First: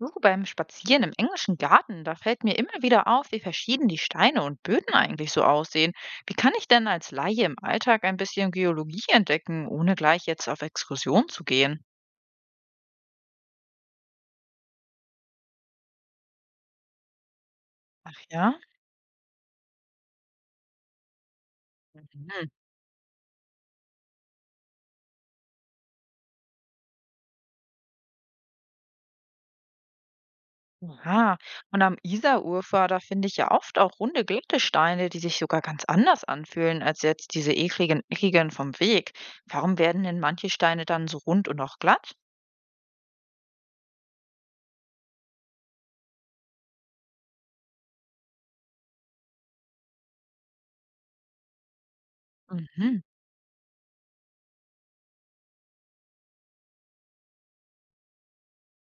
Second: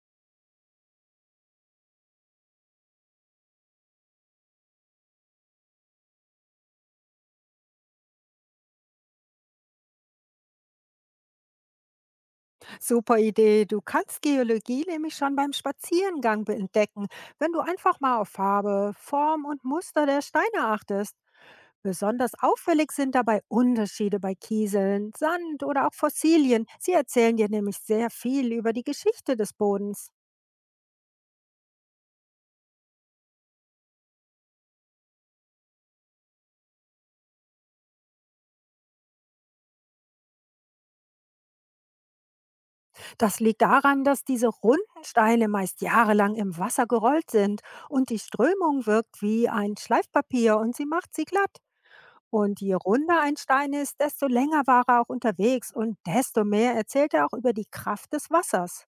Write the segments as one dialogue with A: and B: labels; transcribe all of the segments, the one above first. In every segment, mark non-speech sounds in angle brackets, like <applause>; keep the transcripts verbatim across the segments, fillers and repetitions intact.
A: Du, beim Spazieren im englischen Garten, da fällt mir immer wieder auf, wie verschieden die Steine und Böden eigentlich so aussehen. Wie kann ich denn als Laie im Alltag ein bisschen Geologie entdecken, ohne gleich jetzt auf Exkursion zu gehen?
B: Super Idee. Du kannst Geologie nämlich schon beim Spazierengang be- entdecken, wenn du einfach mal
A: Ach
B: auf
A: ja?
B: Farbe, Form und Muster der Steine achtest. Besonders
A: Mhm.
B: auffällig sind dabei Unterschiede bei Kieseln, Sand oder auch Fossilien. Sie erzählen dir nämlich sehr viel über die Geschichte des Bodens.
A: Ja. Und am Isarufer, da finde ich ja oft auch runde, glatte Steine, die sich sogar ganz anders anfühlen als jetzt diese ekligen, eckigen vom Weg. Warum werden denn manche Steine dann so rund und auch glatt?
B: Das liegt daran, dass diese runden Steine meist jahrelang im Wasser gerollt sind und die Strömung wirkt wie ein Schleifpapier und sie macht sie glatt. Und je
A: Mhm.
B: runder ein Stein ist, desto länger war er auch unterwegs und desto mehr erzählt er auch über die Kraft des Wassers.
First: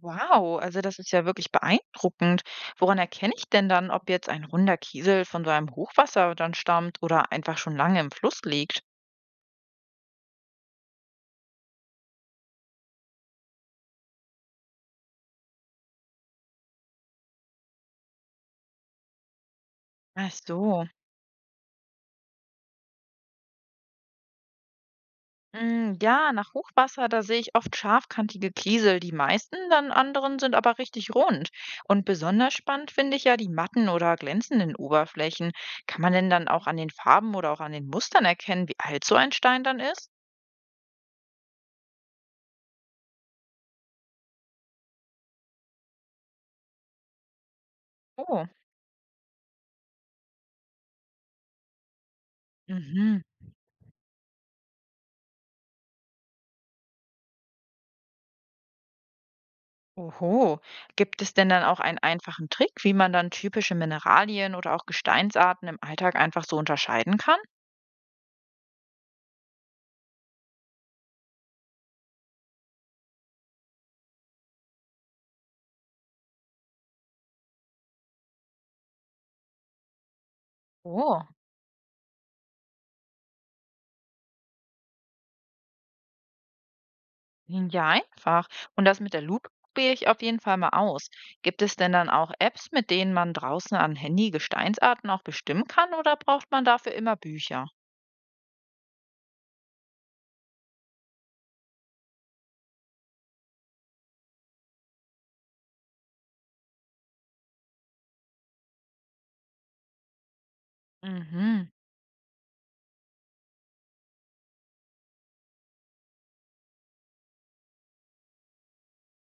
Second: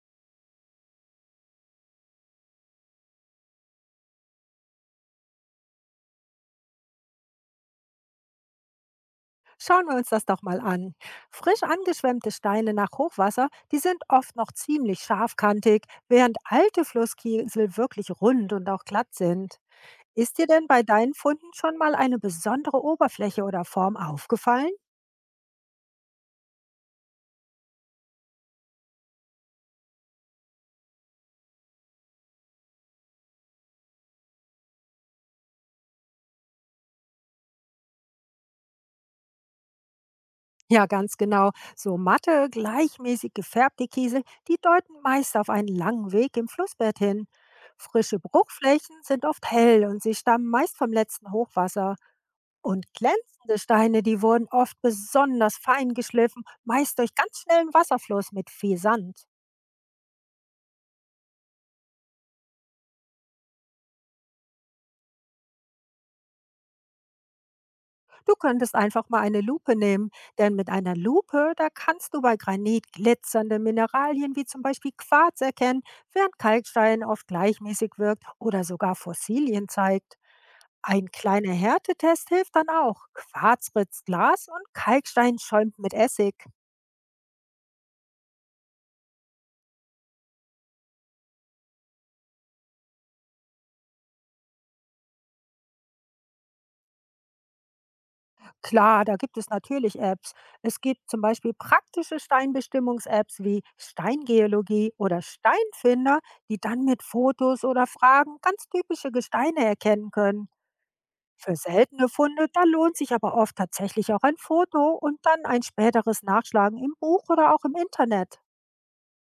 A: Wow, also das ist ja wirklich beeindruckend. Woran erkenne ich denn dann, ob jetzt ein runder Kiesel von so einem Hochwasser dann stammt oder einfach schon lange im Fluss liegt?
B: Schauen wir uns das doch mal an. Frisch angeschwemmte Steine nach Hochwasser, die sind oft noch ziemlich scharfkantig, während alte Flusskiesel wirklich rund und auch glatt sind.
A: Ach
B: Ist dir denn bei
A: so.
B: deinen Funden schon mal eine besondere Oberfläche oder Form aufgefallen?
A: Mm, ja, nach Hochwasser, da sehe ich oft scharfkantige Kiesel. Die meisten, dann anderen sind aber richtig rund. Und besonders spannend finde ich ja die matten oder glänzenden Oberflächen. Kann man denn dann auch an den Farben oder auch an den Mustern erkennen, wie alt so ein Stein dann ist?
B: Ja, ganz genau. So matte, gleichmäßig gefärbte Kiesel, die deuten meist auf einen langen Weg im Flussbett hin. Frische
A: Oh.
B: Bruchflächen sind oft hell und sie stammen meist vom letzten Hochwasser. Und
A: Mhm.
B: glänzende Steine, die wurden oft besonders fein geschliffen, meist durch ganz schnellen Wasserfluss mit viel Sand.
A: Oho, gibt es denn dann auch einen einfachen Trick, wie man dann typische Mineralien oder auch Gesteinsarten im Alltag einfach so unterscheiden kann?
B: Du könntest einfach mal eine Lupe nehmen, denn mit einer Lupe, da kannst du bei Granit glitzernde Mineralien wie zum Beispiel Quarz erkennen, während Kalkstein oft gleichmäßig wirkt oder sogar Fossilien zeigt. Ein
A: Oh,
B: kleiner Härtetest hilft dann auch. Quarz ritzt Glas und Kalkstein schäumt mit Essig.
A: klingt ja einfach. Und das mit der Lupe probiere ich auf jeden Fall mal aus. Gibt es denn dann auch Apps, mit denen man draußen am Handy Gesteinsarten auch bestimmen kann oder braucht man dafür immer Bücher?
B: Klar, da gibt es natürlich Apps. Es gibt zum Beispiel praktische Steinbestimmungs-Apps wie Steingeologie oder Steinfinder, die dann mit Fotos oder Fragen ganz typische Gesteine erkennen können. Für
A: Mhm.
B: seltene Funde, da lohnt sich aber oft tatsächlich auch ein Foto und dann ein späteres Nachschlagen im Buch oder auch im Internet.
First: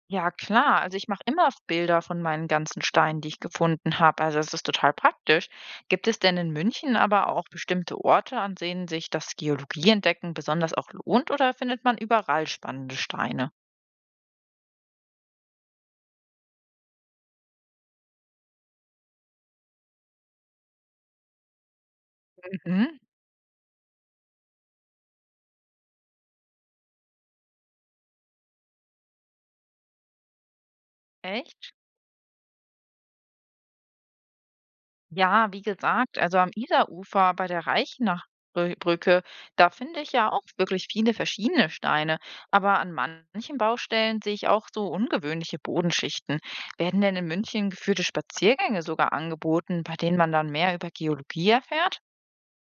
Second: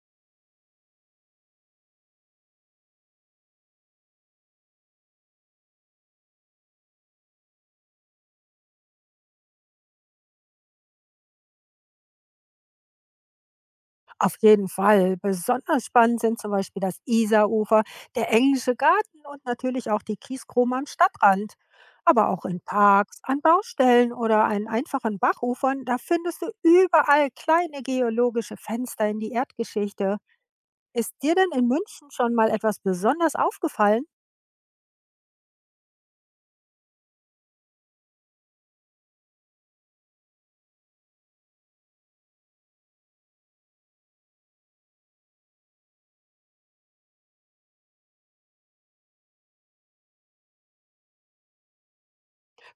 A: Ja, klar. Also ich mache immer Bilder von meinen ganzen Steinen, die ich gefunden habe. Also es ist total praktisch. Gibt es denn in München aber auch bestimmte Orte, an denen sich das Geologieentdecken besonders auch lohnt, oder findet man überall spannende Steine?
B: Auf jeden Fall. Besonders spannend sind zum Beispiel das Isarufer, der englische Garten und natürlich auch die Kieskrome am Stadtrand. Aber auch in
A: Mhm,
B: Parks, an Baustellen oder an einfachen Bachufern, da findest du überall kleine geologische Fenster in die Erdgeschichte. Ist dir denn in
A: echt?
B: München schon mal etwas besonders aufgefallen?
A: Ja, wie gesagt, also am Isarufer bei der Reichenach da finde ich ja auch wirklich viele verschiedene Steine. Aber an manchen Baustellen sehe ich auch so ungewöhnliche Bodenschichten. Werden denn in München geführte Spaziergänge sogar angeboten, bei denen man dann mehr über Geologie erfährt?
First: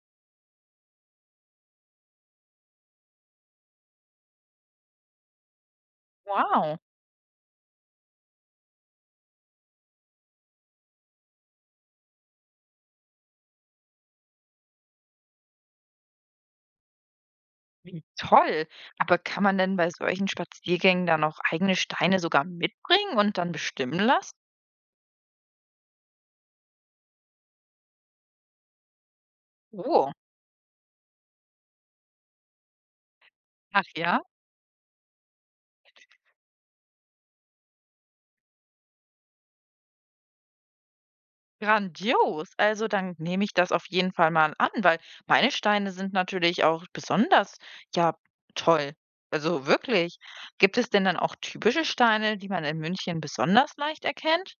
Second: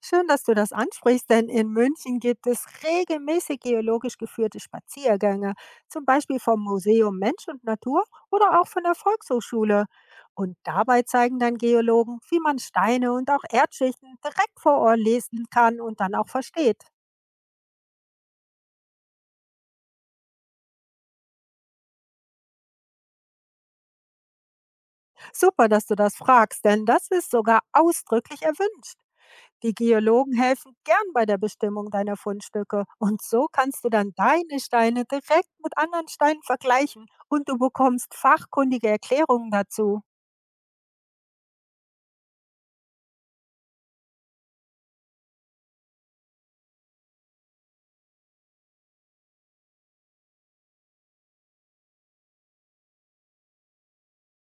B: Schön, dass du das ansprichst, denn in München gibt es regelmäßig geologisch geführte Spaziergänge, zum Beispiel vom
A: Wow,
B: Museum Mensch und Natur oder auch von der Volkshochschule. Und dabei zeigen dann Geologen, wie man Steine und auch Erdschichten direkt vor Ort lesen kann und dann auch versteht.
A: wie toll. Aber kann man denn bei solchen Spaziergängen dann auch eigene Steine sogar mitbringen und dann bestimmen lassen?
B: Super, dass du das fragst, denn das ist sogar ausdrücklich erwünscht. Die
A: Oh,
B: Geologen helfen gern bei der Bestimmung deiner Fundstücke und so kannst
A: ach
B: du dann
A: ja.
B: deine Steine direkt mit anderen Steinen vergleichen und du bekommst fachkundige Erklärungen dazu.
A: Grandios. Also dann nehme ich das auf jeden Fall mal an, weil meine Steine sind natürlich auch besonders, ja, toll. Also wirklich. Gibt es denn dann auch typische Steine, die man in München besonders leicht erkennt?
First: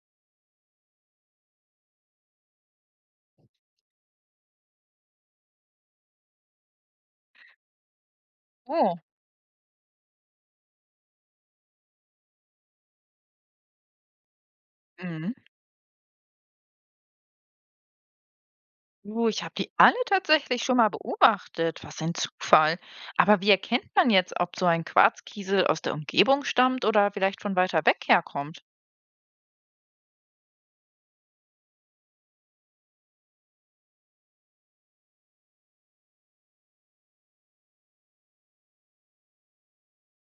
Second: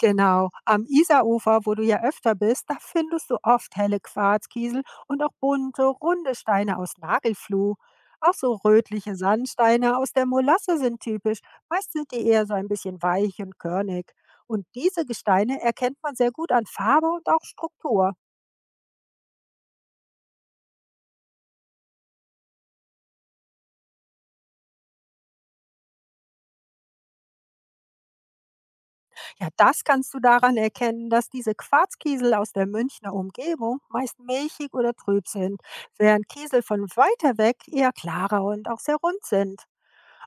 B: Genau, am Isarufer, wo du ja öfter bist, da findest du oft helle Quarzkiesel und auch bunte, runde Steine aus Nagelfluh. Auch so
A: Oh,
B: rötliche Sandsteine aus der Molasse sind typisch, meist sind die eher so ein bisschen weich und körnig. Und diese
A: mhm.
B: Gesteine erkennt man sehr gut an Farbe und auch Struktur.
A: Uh, ich habe die alle tatsächlich schon mal beobachtet. Was ein Zufall! Aber wie erkennt man jetzt, ob so ein Quarzkiesel aus der Umgebung stammt oder vielleicht von weiter weg herkommt?
B: Ja, das kannst du daran erkennen, dass diese Quarzkiesel aus der Münchner Umgebung meist milchig oder trüb sind, während Kiesel von weiter weg eher klarer und auch sehr rund sind.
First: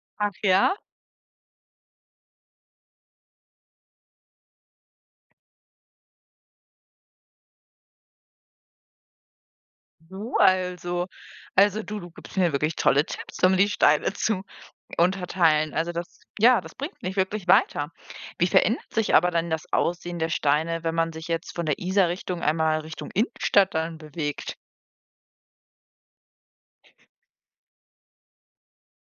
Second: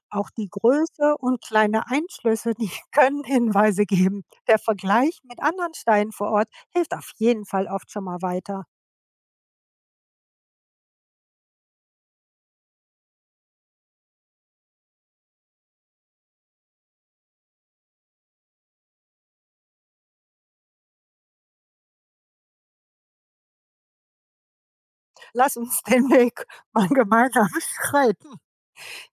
B: Auch
A: Ach
B: die
A: ja?
B: Größe und kleine Einschlüsse, die <laughs> können Hinweise geben. Der Vergleich mit anderen Steinen vor Ort hilft auf jeden Fall oft schon mal weiter.
A: Du, also. Also du, du gibst mir wirklich tolle Tipps, um die Steine zu unterteilen. Also das, ja, das bringt nicht wirklich weiter. Wie verändert sich aber dann das Aussehen der Steine, wenn man sich jetzt von der Isar-Richtung einmal Richtung Innenstadt dann bewegt?
B: Lass uns den Weg mal gemeinsam <laughs> schreiten.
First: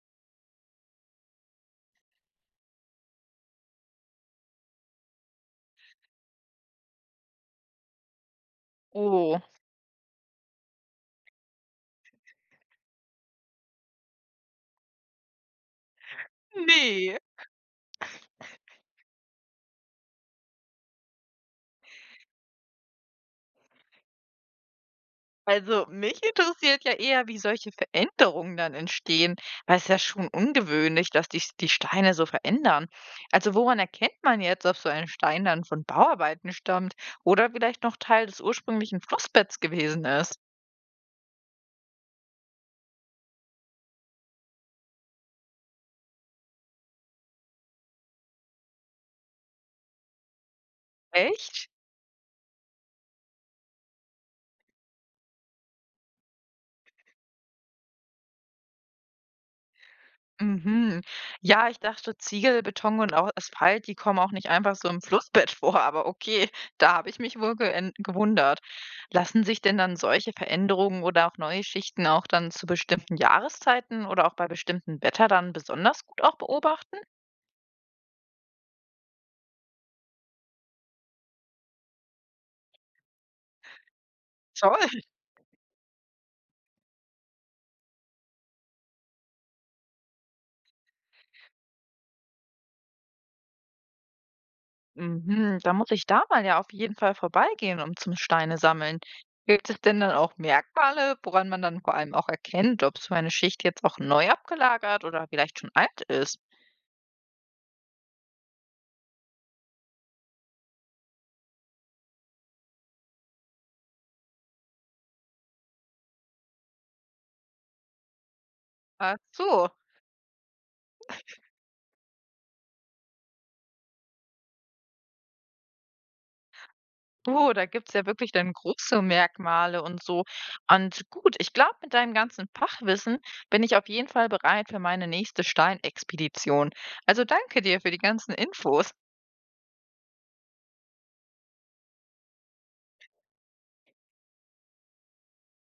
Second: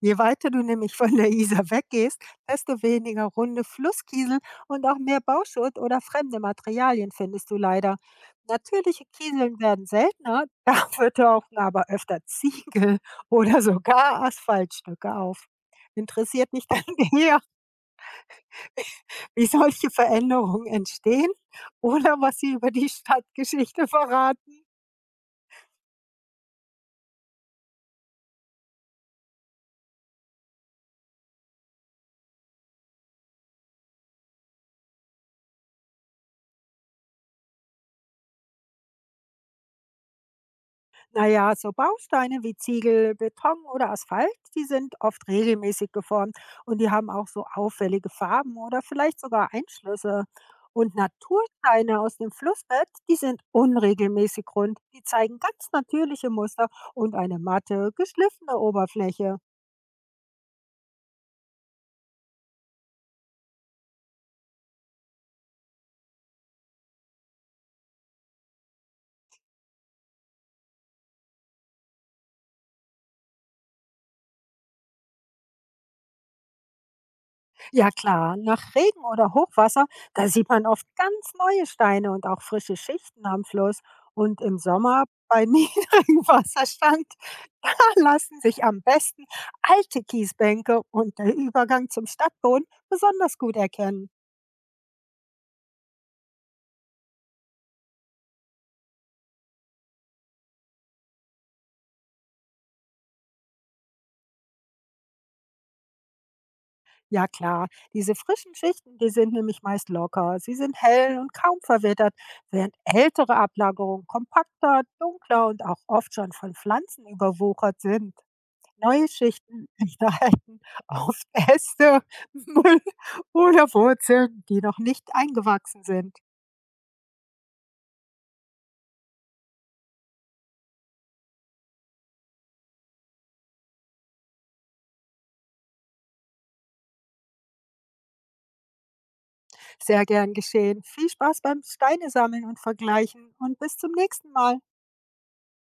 B: Je weiter du nämlich von der Isar weggehst, desto weniger runde Flusskiesel und auch mehr Bauschutt oder fremde Materialien findest du leider. Natürliche
A: Oh,
B: Kieseln werden seltener, <laughs> dafür tauchen aber öfter Ziegel oder sogar Asphaltstücke auf. Interessiert mich dann
A: nee.
B: <laughs> eher, wie solche Veränderungen entstehen oder was sie über die Stadtgeschichte verraten.
A: Also mich interessiert ja eher, wie solche Veränderungen dann entstehen, weil es ist ja schon ungewöhnlich, dass die, die Steine so verändern. Also woran erkennt man jetzt, ob so ein Stein dann von Bauarbeiten stammt oder vielleicht noch Teil des ursprünglichen Flussbetts gewesen ist?
B: Na ja, so Bausteine wie Ziegel, Beton oder Asphalt, die sind oft regelmäßig geformt und die haben auch so auffällige Farben oder vielleicht sogar Einschlüsse. Und
A: Echt?
B: Natursteine aus dem Flussbett, die sind unregelmäßig rund. Die zeigen ganz natürliche Muster und eine matte, geschliffene Oberfläche.
A: Mhm. Ja, ich dachte, Ziegel, Beton und auch Asphalt, die kommen auch nicht einfach so im Flussbett <laughs> vor, aber okay, da habe ich mich wohl geän- gewundert. Lassen sich denn dann solche Veränderungen oder auch neue Schichten auch dann zu bestimmten Jahreszeiten oder auch bei bestimmten Wetter dann besonders gut auch beobachten?
B: Ja klar, nach Regen oder Hochwasser, da sieht man oft ganz neue Steine und auch frische Schichten am Fluss. Und im
A: Toll.
B: Sommer bei <laughs> niedrigem Wasserstand, da lassen sich am besten alte Kiesbänke und der Übergang zum Stadtboden besonders gut erkennen.
A: Mhm. Da muss ich da mal ja auf jeden Fall vorbeigehen, um zum Steine sammeln. Gibt es denn dann auch Merkmale, woran man dann vor allem auch erkennt, ob so eine Schicht jetzt auch neu abgelagert oder vielleicht schon alt ist?
B: Ja klar, diese frischen Schichten, die sind nämlich meist locker, sie sind hell und kaum verwittert, während ältere Ablagerungen kompakter, dunkler und auch oft schon von Pflanzen überwuchert sind. Neue
A: Ach
B: Schichten
A: so.
B: <laughs> enthalten oft Äste, Müll oder Wurzeln, die noch nicht eingewachsen sind.
A: Oh, da gibt's ja wirklich dann große Merkmale und so. Und gut, ich glaube, mit deinem ganzen Fachwissen bin ich auf jeden Fall bereit für meine nächste Steinexpedition. Also danke dir für die ganzen Infos.
B: Sehr gern geschehen. Viel Spaß beim Steinesammeln und Vergleichen und bis zum nächsten Mal.